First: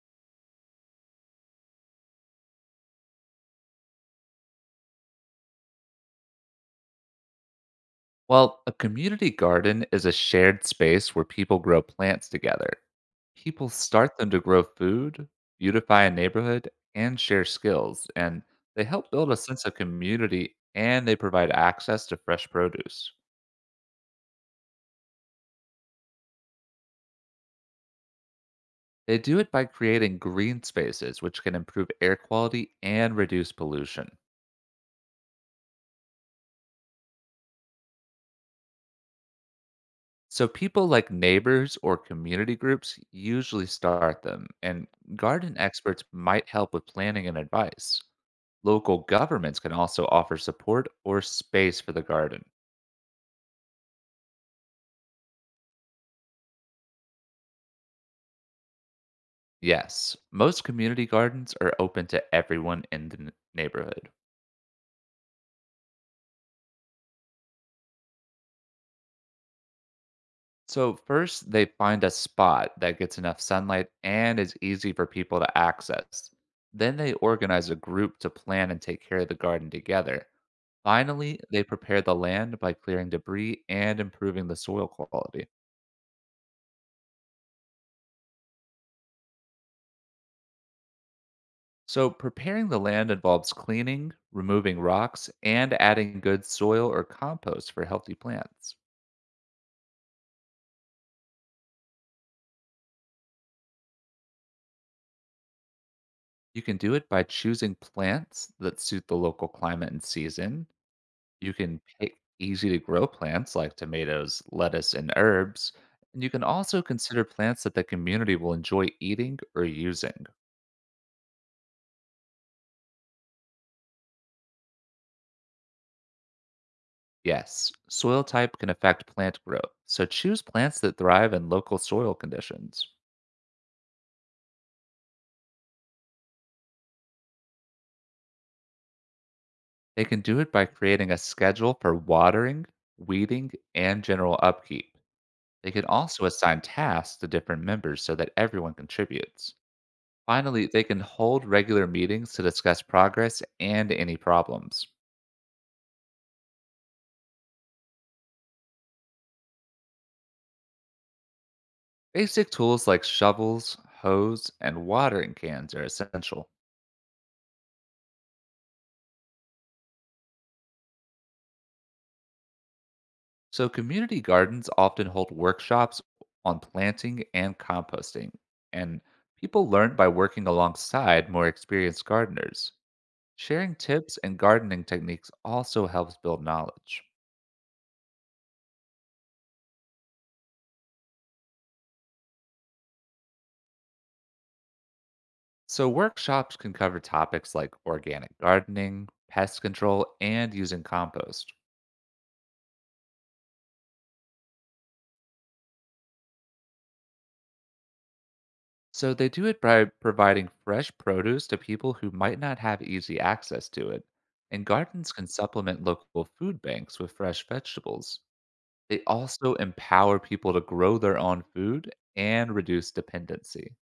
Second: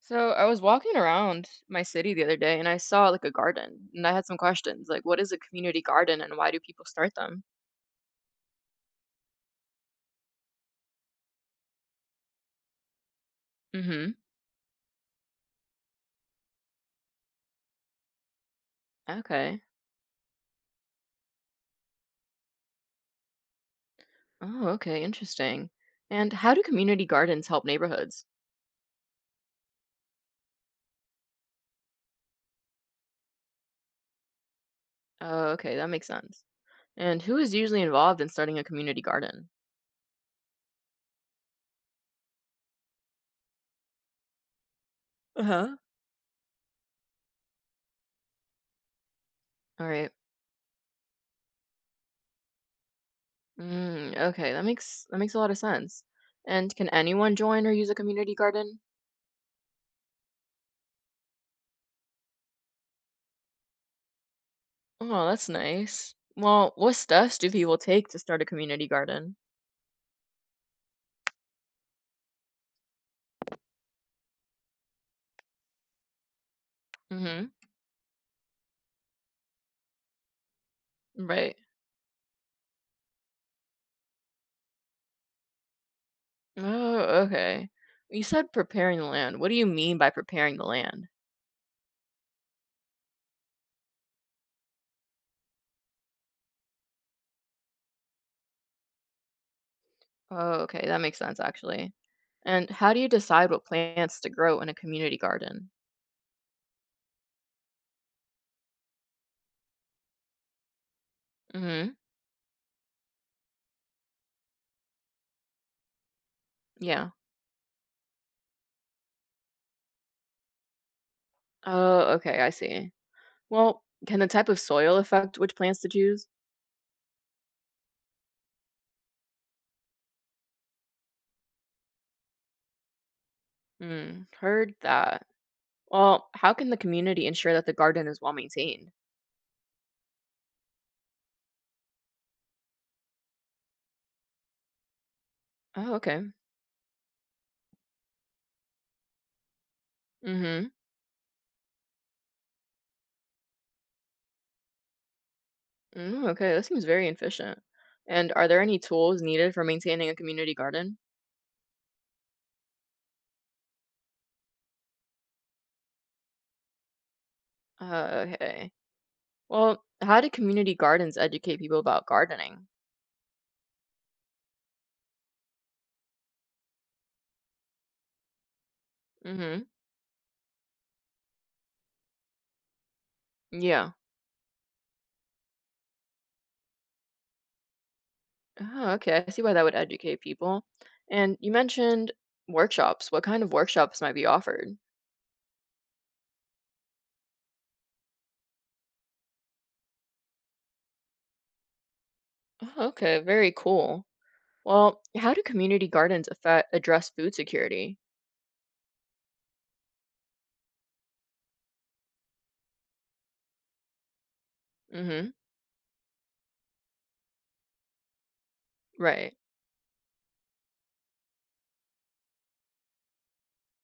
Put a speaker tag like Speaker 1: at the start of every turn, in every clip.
Speaker 1: So I was walking around my city the other day and I saw like a garden and I had some questions like what is a community garden and why do people start them?
Speaker 2: Well, a community garden is a shared space where people grow plants together. People
Speaker 1: Mhm.
Speaker 2: start them to grow food, beautify a neighborhood, and share skills, and they help build a
Speaker 1: Okay.
Speaker 2: sense of community and they provide access to fresh produce.
Speaker 1: Oh, okay, interesting. And how do community gardens help neighborhoods?
Speaker 2: They do it by creating green spaces, which can improve air quality and reduce pollution.
Speaker 1: Oh, okay, that makes sense. And who is usually involved in starting a community garden?
Speaker 2: So, people like neighbors or community groups usually start them, and
Speaker 1: Uh
Speaker 2: garden
Speaker 1: huh.
Speaker 2: experts might help with planning and advice. Local governments can
Speaker 1: All
Speaker 2: also
Speaker 1: right.
Speaker 2: offer support or space for the garden.
Speaker 1: Mm, okay, that makes a lot of sense. And can anyone join or use a community garden?
Speaker 2: Yes, most community gardens are open to everyone in the neighborhood.
Speaker 1: Oh, that's nice. Well, what steps do people take to start a community garden?
Speaker 2: So, first, they find a spot that gets enough sunlight and is easy for people to access. Then, they
Speaker 1: Mhm.
Speaker 2: organize a group to plan and take care of the garden together. Finally,
Speaker 1: Right.
Speaker 2: they prepare the land by clearing debris and improving the soil quality.
Speaker 1: Oh, okay. You said preparing the land. What do you mean by preparing the land?
Speaker 2: So, preparing the land involves cleaning, removing rocks, and adding good soil or compost for healthy plants.
Speaker 1: Oh, okay. That makes sense, actually. And how do you decide what plants to grow in a community garden?
Speaker 2: You can do it by choosing plants that suit the local climate and season. You can
Speaker 1: Mm-hmm.
Speaker 2: pick easy to grow plants like tomatoes, lettuce, and herbs. And you can also
Speaker 1: Yeah.
Speaker 2: consider plants that the community will enjoy eating or using.
Speaker 1: Oh, okay. I see. Well, can the type of soil affect which plants to choose?
Speaker 2: Yes, soil type can affect plant growth, so choose plants that thrive in local soil conditions.
Speaker 1: Hmm. Heard that. Well, how can the community ensure that the garden is well maintained?
Speaker 2: They can do it by creating a schedule for watering, weeding, and general upkeep. They can
Speaker 1: Oh, okay.
Speaker 2: also assign tasks to different members so that everyone contributes. Finally,
Speaker 1: Mm-hmm.
Speaker 2: they can hold regular meetings to discuss progress and any problems.
Speaker 1: Mm, okay. That seems very efficient. And are there any tools needed for maintaining a community garden?
Speaker 2: Basic tools like shovels, hose, and watering cans are essential.
Speaker 1: Okay. Well, how do community gardens educate people about gardening?
Speaker 2: So, community gardens often hold workshops on planting and composting, and
Speaker 1: Hmm.
Speaker 2: people learn by working alongside more experienced gardeners. Sharing
Speaker 1: Yeah.
Speaker 2: tips and gardening techniques also helps build knowledge.
Speaker 1: Oh, okay. I see why that would educate people. And you mentioned workshops. What kind of workshops might be offered?
Speaker 2: So, workshops can cover topics like organic gardening, pest control, and using compost.
Speaker 1: Oh, okay. Very cool. Well, how do community gardens affect address food security?
Speaker 2: So, they do it by providing fresh produce to people who might not have easy access to it. And gardens can
Speaker 1: Hmm.
Speaker 2: supplement local food banks with fresh vegetables. They
Speaker 1: Right.
Speaker 2: also empower people to grow their own food and reduce dependency.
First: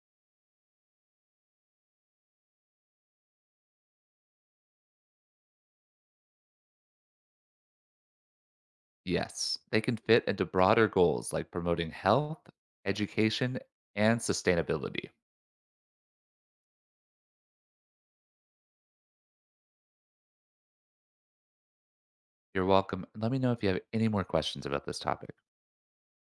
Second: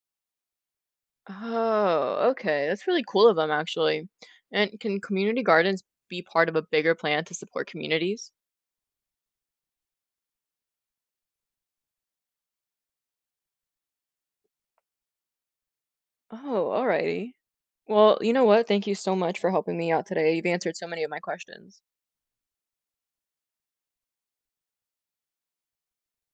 Speaker 1: Oh, okay. That's really cool of them, actually. And can community gardens be part of a bigger plan to support communities?
Speaker 2: Yes, they can fit into broader goals like promoting health, education, and sustainability.
Speaker 1: Oh, alrighty. Well, you know what? Thank you so much for helping me out today. You've answered so many of my questions.
Speaker 2: You're welcome. Let me know if you have any more questions about this topic.